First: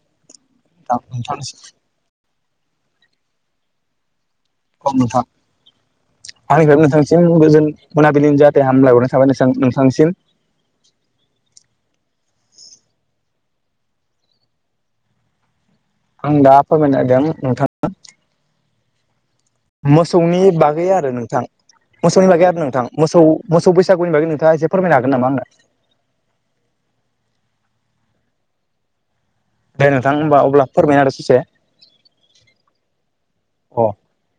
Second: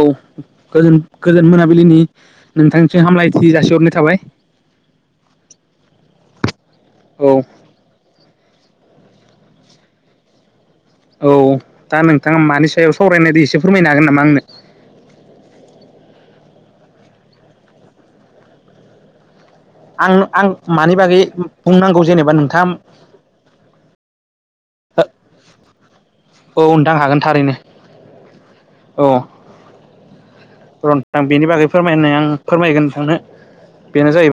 औ गोजोन नोंथांनिसिम मोनाबिलिनि नोंथांनिसिम हामलायथि जासिहरनाय थाबाय। खम नोथां आंनिफ्राय औ नोंथांसिम गोजोन मोना बिनि जाहाथे हामलाय हरनो थाबाय नोंसां नोंथांनिसिम औ दा नोंथाङा मानि सायाव सावरायनाय दि एसे फोरमायनो हागोन नामा आंनो आं दा फोरमायनो नागिदों नोंथां। आंनो आं मोसौनि बागै मानि आरो नोंथां बुंनांगौ मोसौनि जेनेबा बागै आरो नोंथाङा नोंथां मोसौ मोसौ बैसागुनि बागै नोंथाङा से फोरमायनो हागोन नामा आंनो औ नोंथां हागोन थारैनो औ। दे नोंथां होमबा अब्ला फोरमायना होदो र ससे बेनि बागै फोरमायनाय आं फोरमायगोन नोंथांनो। अ बेनो जाहै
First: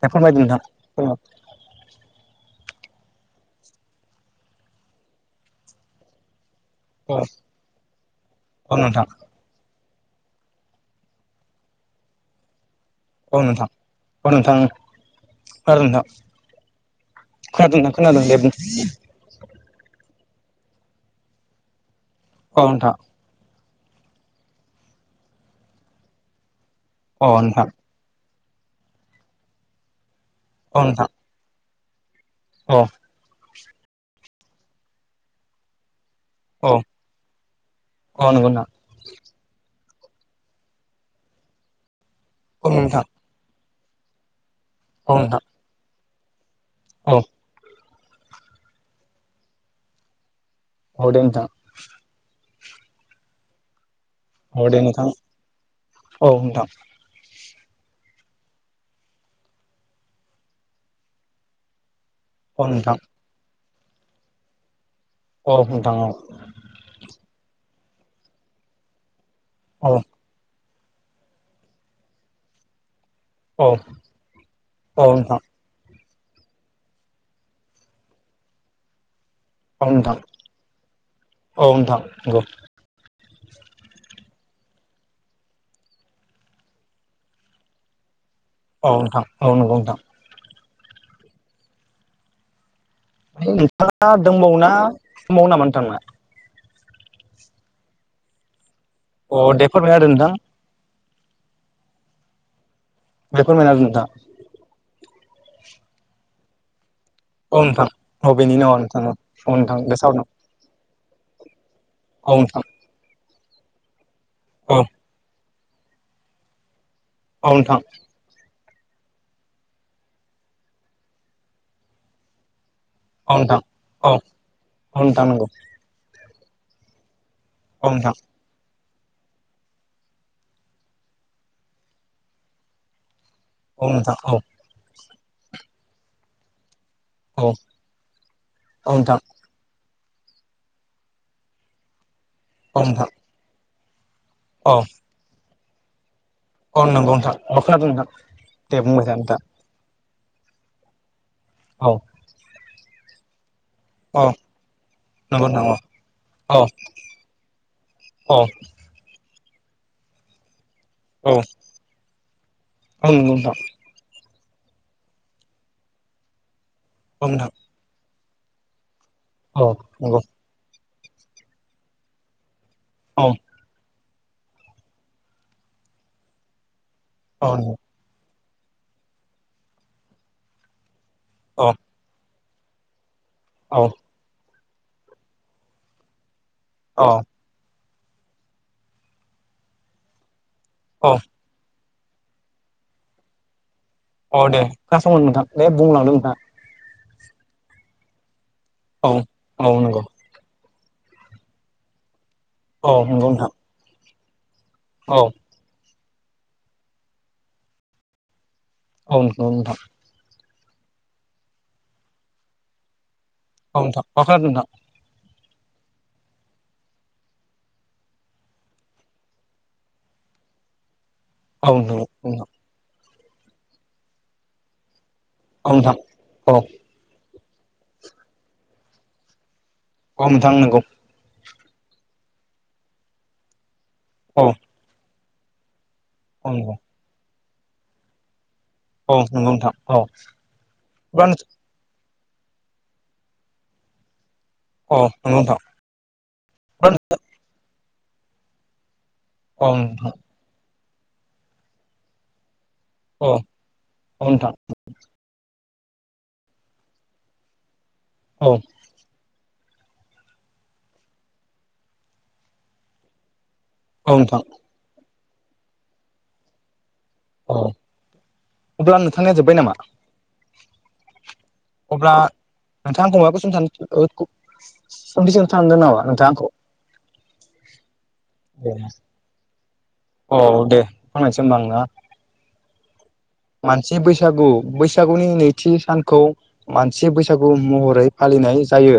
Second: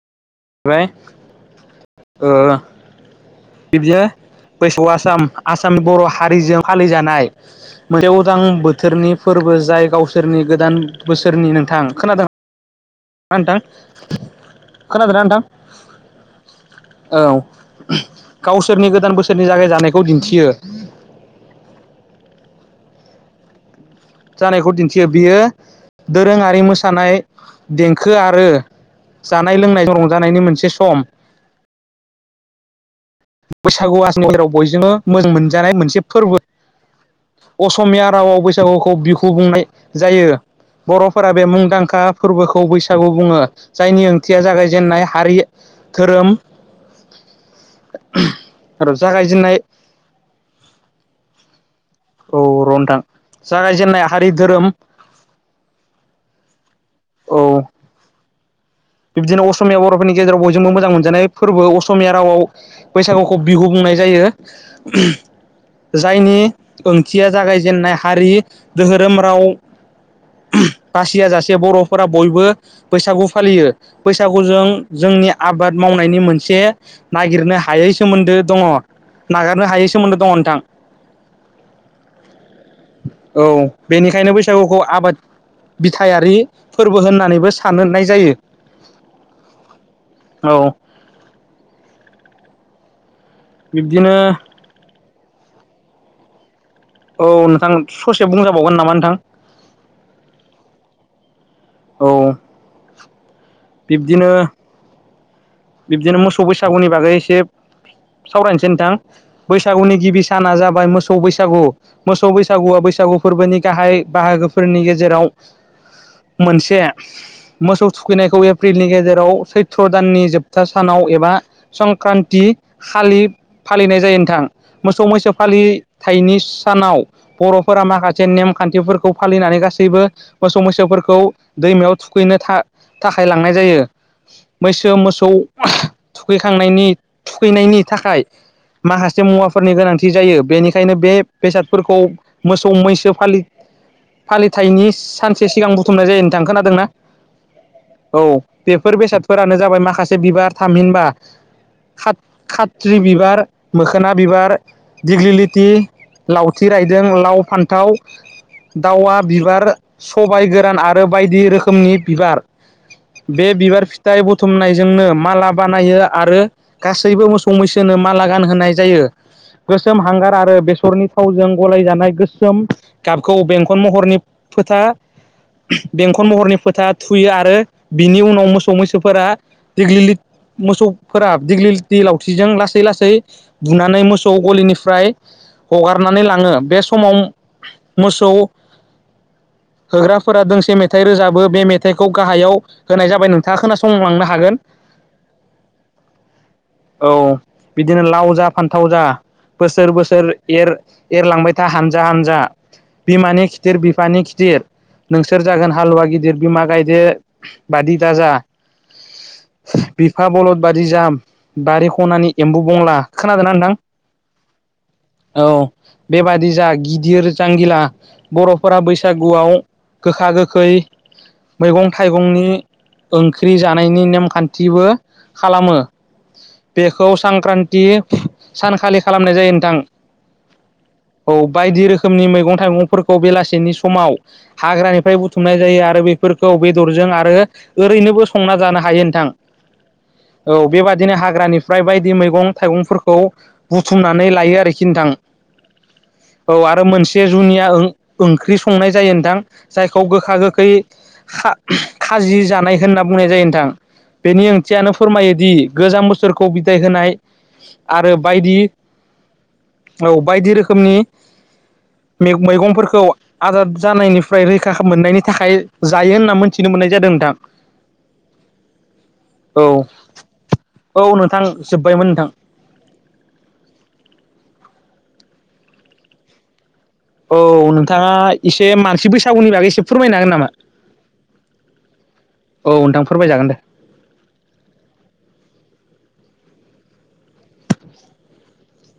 दे फोरमायदो नोंथां बाय औ ओ। बिदिनो बैसौ आसाम आसामनि बर' हारिजों फालिजानाय मोनसे उदां औ नोंथां बोथोरनि फोरबो जाय गाव सोरनि गोदान बोसोरनि नोंथां खोनादों। औ आदा नोंथां औ नोंथां खोनादों ना नोंथां। खोनादों नोंथां औ खोनादों दे बुं गावसोरनि गोदान बोसोरनि जागायजानाय खौ दिन्थियो। औ नोंथा। जानायखौ दिन्थियो बियो दोरोङारि मोसानाय अ नोंथां देंखो रो जानाय लोंनाय रंजानायनि मोनसे सम अ। बैसागु आसनियाव बयजोंबो मोजां मोनजानाय मोनसे फोरबो औ असमिया औ रावाव नंगौ नोंथां बैसागुखौ बिहु बुंनाय जायो। बर'फोरा बे मुंदांखा फोरबोखौ औ नोंथां बैसागु बुङो जायनि ओंथिया जागाय जेननाय औ हारि नोंथां धोरोम औ। र' जागायजेननाय औ दे नोंथां। औ र नोंथां जागायजेननाय। हारि धोरोम औ दे नोंथां औ नोंथां। औ बिब्दिनो असमिया बर'फोरनि गेजेराव बयजोंबो मोजां मोनजानाय फोरबो असमिया रावाव औ नोंथां बैसागुखौ बिहु बुंनाय जायो औ नोंथां औ जायनि ओंथिया जागायजेननाय हारि धोरोम राव औ। बासिया जासे बर'फोरा बयबो बैसागु औ फालियो। फैसागु जों औ जोंनि नोंथां आबाद मावनाय नायनि मोनसे नागिरनो हायै सोमोन्दो दङ। नागारनो हायै सोमोन्दो दङ नोंथां। औ नोंथां नंगौ औ बेनिखायनो बैस सागुखौ आबाद बिथायारि फोरबो होननानैबो साननाय जायो। औ नोंथां औ नंगौ नोंथां। औ नोंथाङा बिब्दिनो दंबावोना दंबावो नामा नोंथांना? औ नोंथां ससे बुंजाबावगोन नामा? नोंथां अ दे फोरमायना होदो नोंथां। औ। [inaudible] फोरमायना होदो नोंथां। बिबदिनो मोसौ बैसागुनि बागै एसे अ नोंथां। औ बेनिनो सावरायनोसै औ नोंथां औ नोंथां बे बैसागुनि सावनो गिबि साना जाबाय मोसौ बैसागु मोसौ औ नोंथां बैसागुआ बैसागु फोरबोनि गाहाय औ बाहागोफोरनि गेजेराव मोनसे नोंथां मोसौ थुखैनायखौ एप्रिलनि गेजेराव सैथ्र' दाननि जोब था सानाव एबा संक्रान्ति खालि औ नोंथां फालिनाय औ जायो नोंथां। मोसौ नोंथां मैसो नंगौ फालिथायाइनि सानाव बर'फोरा औ नोंथां माखासे नेमखान्थिफोर खौ फालिनानै गासैबो मोसौ मैसोफोरखौ दैमायाव थुखैनो था था खाय लांनाय जायो औ नोंथां औ मैसो मोसौ थुखैखांनायनि औ थुखैनायनि थाखाय औ नोंथां माखासे मुवाफोरनि गोनांथि जायो। बेनिखायनो बे बेसादफोरखौ मोसौ औ नोंथां मैसो फालि औ फालिथायनि सानसे सिगां बुथुमनाय जायो। औ खोनादोंना नंगौ नोंथां अ खोनादों नोंथां औ दे बेफोर बुंबाय था नोंथां बेसादफोरानो जाबाय माखासे बिबार थामहिनबा औ खात खात्रि बिबार मोखोना औ बिबार नंगौ नोंथां दिग्लिलिथि औ औ लावथि रायदों लाव फान्थाव औ दावा बिबार सबाय गोरान दान आरो औ बायदि औ रोखोमनि बिबार नंगौ नोंथां बे बिबार फिथाइ बुथुमनाय जोंनो माला बानायो आरो गासैबो औ नोंथां मोसौ मैसोनो माला गानहोनाय जायो। औ गोसोम नंगौ हांगार आरो बेसरनि थावजों गलायजानाय गोसोम औ गाबखौ बेंखन महरनि फोथा बेंखन महरनि फोथा थुयो औ आरो बिनि उनाव मोसौ मैसोफोरा देग्लि मोसौ फोराब दिग्लि दि लावथिजों लासै लासै बुनानै मोसौ गलिनि फ्रा हगारनानै लाङो बे औ समाव मोसौ होग्राफोरा दोंसे मेथाइ औ रोजाबो बे मेथाइ फिथाइखौ गाहायाव होनायाबाय नोंथाङा खोनासं अ दे खोनासाव नोंथां दे बुंलांदो नोंथाङा औ बिदिनो लाव जा फान्थाव जा औ औ बोसोर नंगौ बोसोर एर एरलांबाय था हानजा हानजा औ नंगौ बिमानि नोंथां खिदिर बिफानि खिदिर औ नोंसोर जागोन हालुवा गिदिर बिमा गायदे बादि दाजा औ औ नोंथां बिफा बलद बादि जाम बारि खनानि एम्बु बंला खोनादोंना नोंथां [unintelligible] औ बेबादि जा गिदिर जांगिला बर'फोरा बैसागुआव गोखा गोखै औ मैगं नंगौ औ थाइगंनि ओंख्रि जानायनि नेमखान्थिबो खालामो नोंथां औ बेखौ संख्रान्थि सानखालि खालामनाय जायो नोंथां औ नोंथां नोंगौ औ बायदि रोखोमनि मैगं थाइगंफोरखौ बेलासेनि समाव औ हाग्रानिफ्राय बुथुमनाय जायो आरो बेफोरखौ नंगौ बेदरजों आरो ओरैनोबो संना जानो हायो औ नोंथां नंगौ औ औ बेबायादिनो औ हाग्रानिफ्राय बायदि मैगं मैगं थाइगंफोरखौ बुुथुमनानै नोंथां नंगौ नोंथां औ आरो मोनसे जनि संनाय ज जायखौ नोंथां गोखा गोखै खा खाजि जानाय होनो औ बुंनाय जायो नोंथां बेनि नोंथां ओंथियानो फोरमायोदि गोजाम बोसोरखौ बिदाय होनाय आरो औ बायदि औ बायदि रोखोमनि मैगंफोरखौ आदाद औ नोंथां जानायनिफ्राय रैखा मोननायनि थाखाय जायो होनना मोनथिनो मोननाय जादों नोंथां औ अब्ला नोंथांनिा जोब्बाय नामा औनो अब्ला नोंथांं बमाखौसों सान [unintelligible] औ नोंथाङा एसे मानसि बैसागुनि बागै एसे फोरमायनो हागोन औ नामा दे फोरमायनोसै होमबा आं ना औ ओनथां फोरमायजाग मानसि बैसागु बैसागुनि नैथि सान खौ मानसि बैसागु महरै फालिनाय जायो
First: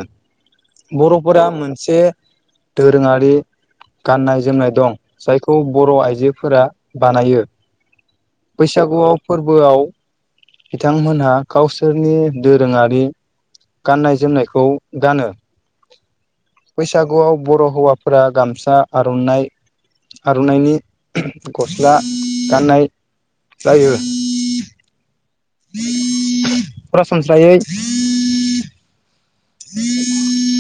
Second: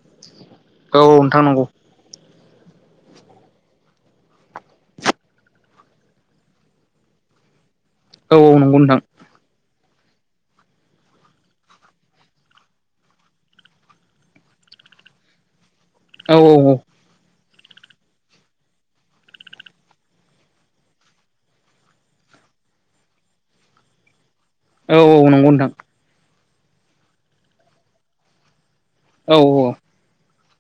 औ औ नोंथां बर'फोरा नंगौ मोनसे दोरोङारि गाननाय जोमनाय दं जायखौ बर' आइजोफोरा बानायो औ नंगौ नोंथां बैसागुयाव गोयाव बिथांमोनहा गावसोरनि दोरोङारि गाननाय जोमनायखौ गानो औ बैसागुआव बर' हौवाफोरा गामसा आर'नाइ आर'नाइनि गस्ला गाननाय जायो औ औ नंगौ नोंथां [inaudible] औ औ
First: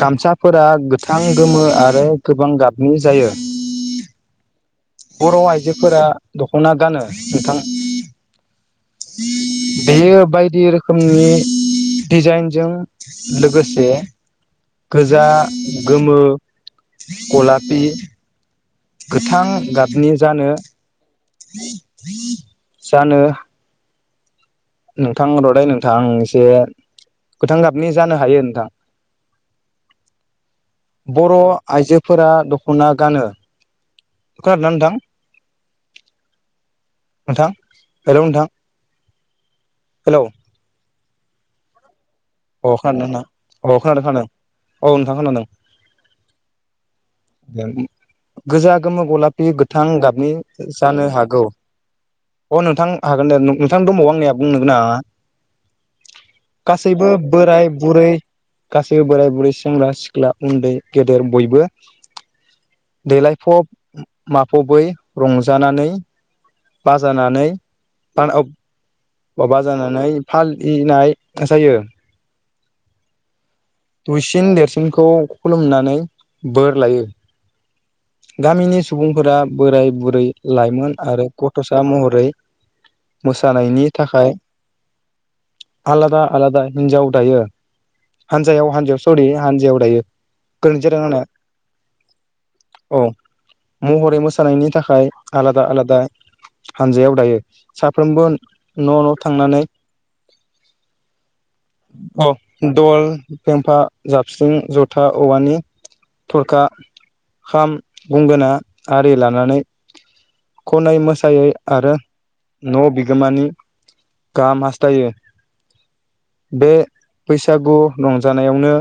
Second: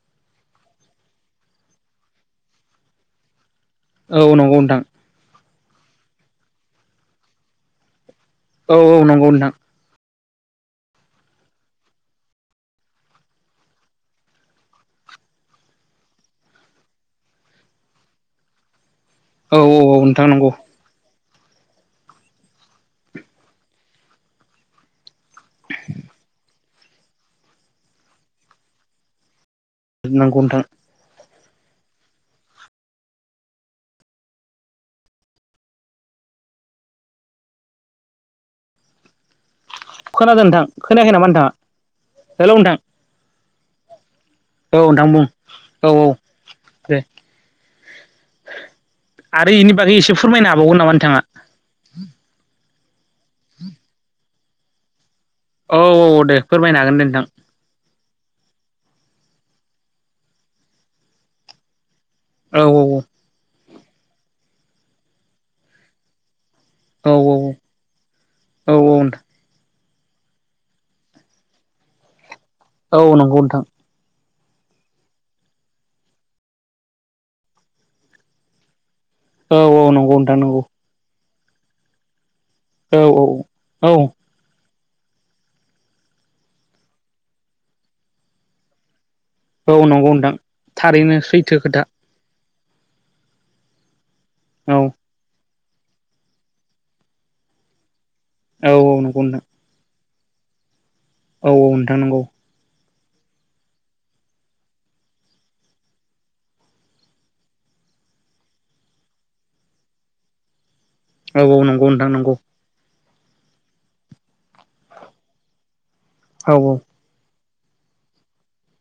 गामसाफोरा गोथां गोमो आरो गोबां गाबनि जायो औ नंगौ नोंथां बर' आइजोफोरा दख'ना गानो नोंथां औ औ नंगौ नोंथां बेयो बायदि रोखोमनि डिजाइनजों लोगोस से गोजा गोमो गलापि गोथां औ औ औ गाबनि नोंथां जानो नंगौ जानो हा नोंथां रदै नोंथां एसे गोथां गाबनि जानो हायो नोंथां नंगौ नोंथां बर' आइजोफोरा दख'ना गानो खोनादों ना नोंथां नोंथां हेलौ नोंथां हेलौ खोनादों नोंथां खोनायाखै नामा नोंथाङा हेलौ अ नोंथां खोदोंना नोंथा अ खानादों खोनादों औ नोंथां बुं औ औ दे गियार उ गोजा गोमो गलाफि आरो इनि गोथां बागै एसे गाबनि फोरमायनो हाबावगोन नामा जानो नोंथाङा हागौ अ नोंथां हागोन दे नोंथां दंबावो आंनिया बुंनो गोनाङा औ औ दे फोरमायनो हागोन गासैबो दे नोंथां बोराय बुरै गासैबो बोराय बुरै सेंग्रा सिख्ला उन्दै गेदेर बयबो औ देलायफब माफबै रंजानानै औ बाजानानै आ औ औ बाजाना नाय फालिनाय जायो औ नंगौ नोंथां हुइसिन देरसिनखौ खुलुमनानै बोर लायो गामिनि सुबुंफोरा औ औ बोराय नंगौ बुरै नोंथां नंगौ लाइमोन आरो गथ'सा महरै औ औ मोसानायनि औ थाखाय आलादा आलादा हिनजाव दायो हानजायाव हानजायाव सरि औ हानजायाव दायो नंगौ नोंथां गोरोनथि जादों थारैनो आंना सैथो खोथा औ महरै मोसानायनि औ थाखाय आलाद आलादा आलादा हानजायाव दायो साफ्रोमबो न' औ न' नंगौ नोंथां थांनानै औ औ नोंथां नंगौ अ दल फमफा जाबस्रिं जथा औवानि थरखा खाम गुंगोना आरि लानानै खनाय औ मोसायै नंगौ आरो नोंथां नंगौ न' बिख गोमानि गाहाम हास्थायो औ बे बैसागु रंजानायावनो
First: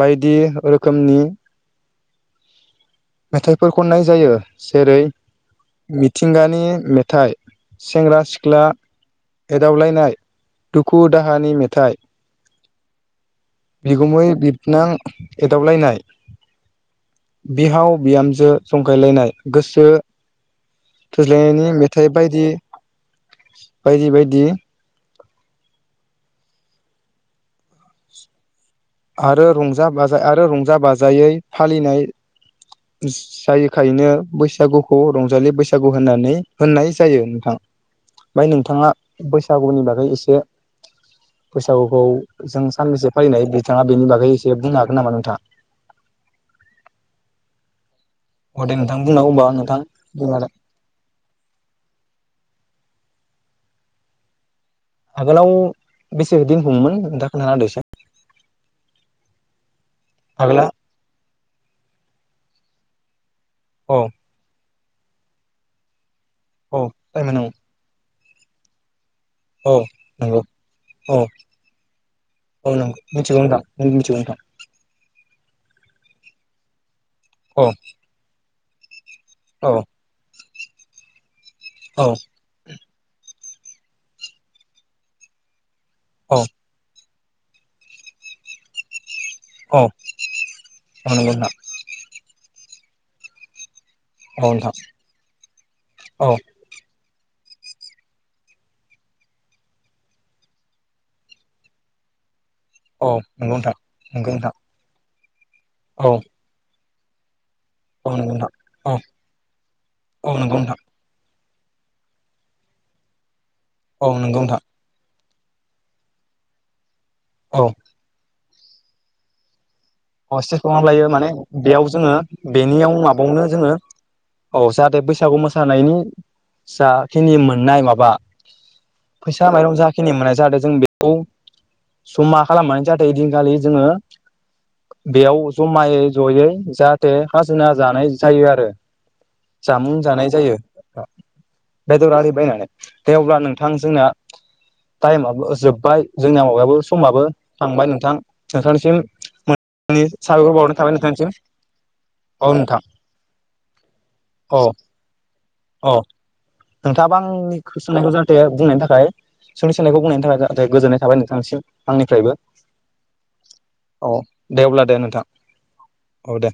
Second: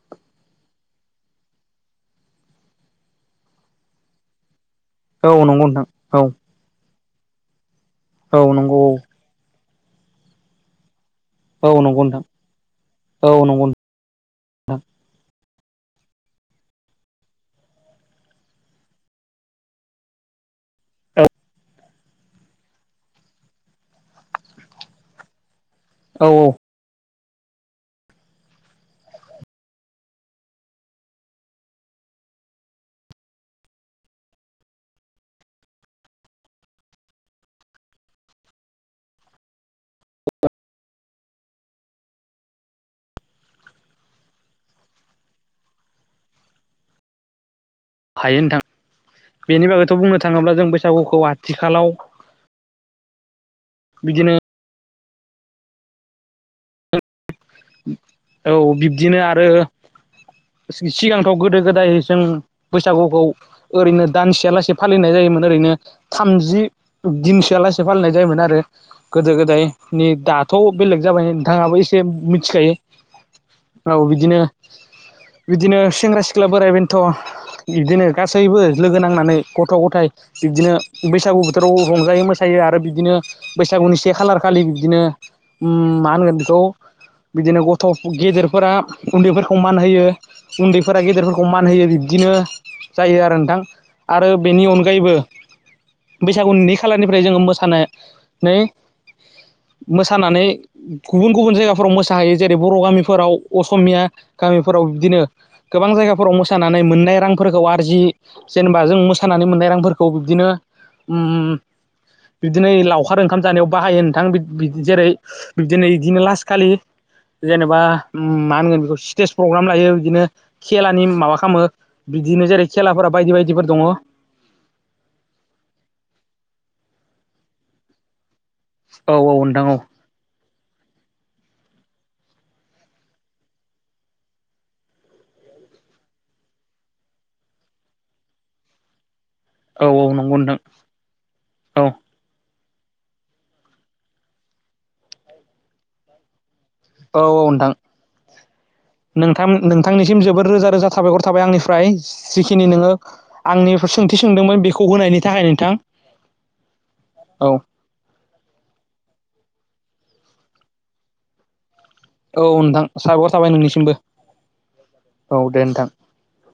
बायदि रोखोमनि मेथाइफोर खननाय जायो जेरै औ नंगौ नोंथां औ मिथिंगानि मेथाइ सेंग्रा औ सिख्ला नंगौ एदावलायनाय दुखु दाहानि औ मेथाइ नंगौ नोंथां औ नंगौ बिगुमै बिबनां एदावबलायनाय बिहाव बिहामजो जंखायलायनाय गोसो थोज्लायनायनि मेथाइ बायदि बायदि बायदि औ औ आरो रंजा बाजा आरो रंजा बाजायै फालिनाय जायोखायनो बैसागुखौ रंजालि बैसागु होननानै होननाय जायो नोंथां ओमफ्राय नोंथाङा बैसागुनि बागै एसे बैसागुखौ जों साननैसो फालिनाय बि बिथाङा बेनि बागै एसे बुंनो हागोन नामा नोंथाङा हायो नोंथां बेनि नोंथां बागैथ' बुंनो थाङोब्ला जों बैसागुखौ आथिखालाव बिदिनो आगोलाव बेसे दिन बुङोमोन द औ बिब्दिनो आरो आगोला सिगां गोदो गोदाय जों बैसागुखौ औ ओरैनो दानसेया लासे फालिनाय जायोमोन ओरैनो थामजि औ टाइम होनांगौ दिनसोआलासे फालिनाय जायोमोन आरो गोदो औ गोदायनि नंगौ दाथ' बेलेग औ जाबाय नोंथाङाबो एसे मि औ नंगौ मिथिगौ नोंथां औ मिथिगौ नोंथां बिदिनो बिदीनो सेंग्रा सिख्ला बोराय बेनोथ' औ बिदिनो गासैबो होनांनानै औ गथ' गथाय बिदिनो बैसागु बोथोराव औ रंजायो मोसायो आरो बिदिनो बैसागुनि से खालार खालि बिदिनो मा होनगोन औ बेखौ बिदिनो गथ' गेदेरफोरा उन्दैफोरखौ मान औ होयो उन्दैफोरा नंगौ गेदेरफोरखौ नोंथां मान होयो बिब्दिनो जायो आरो नोंथां आरो औ बेनि नोंथां अनगायैबो औ बैसागुनि नै खालारनि ओमफ्राय जोङो मोसानानै मोसानानै गुबुन गुबुन जायगाफोराव मोस मोसा हायो जेरै बर' औ गामिफोराव नंगौ नोंथां असमिया नंगौ नोंथां गामिफोराव बिदिनो गोबां औ जायगाफोराव मोसानानै मोन नाय रांफोरखौ आरजि औ नंगौ नोंथां जेनेबा औ जों मोसानानै मोननाय रांफोरखौ औ बिबदिनो नंगौ नोंथां बिबदिनो लावखार ओंखाम जानायाव बाहायो औ नोंथां नंगौ जेरै बिदिनो बिदिनो लासस खालि औ जेनेबा मा होनगोन बेखौ स्टेज प्रग्राम लायो बिदिनो अ स्टेज प्रग्राम लायो खेलानि माने माबा खामो बेयाव जोङो बिदिनो जेरै बेनियाव खेलाफोरा बायदि माबायावनो जोङो बायदिफोर दङ औ जाहाथे बैसागु मोसानायनि जा खिनि मोननाय माबा औ फैसा नोंथां माइरं औ जाखिनि मोननाय जादों जों बेखौ जामा खालामनानै जाहाथे ओय दिनखालि जोङो बेयाव जमायै जयै जाहाथे खाजोना जानाय जायो आरो औ जामुं औ जानाय नंगौ जायो नोंथां औ बेदर आलि बायनानै दे अब्ला नोंथां जोंना टाइमाबबो जोब्बाय जोंनिया माबायाबो औ समाबो औ थांबाय नोंथां नोंथांनिसिम नोंथां आंनि नोंथांनिसिम जोबोद साबायखर रोजा बावनाय रोजा साबायखर नोंथांनिसिम थाबाय आंनिफ्राय औ जिखिनि नोंथां नोङो आंनि सोंथि सोंदोंमोन बेखौ होनायनि थाखाय नोंथां नोंथाङाबा औ आंनिसोननायखौ जाहाथे बुंनायनि थाखाय सोंथि सोंनायखौ बुंनायनि थाखाय [unintelligible] गोजोननाय थबाय नोंथांनिसिम आंनिफ्रायबो औ औ नोंथां साबायखर थाबाय नोंनिसिमबो औ दे अब्ला दे नोंथां औ दे नोंथां औ दे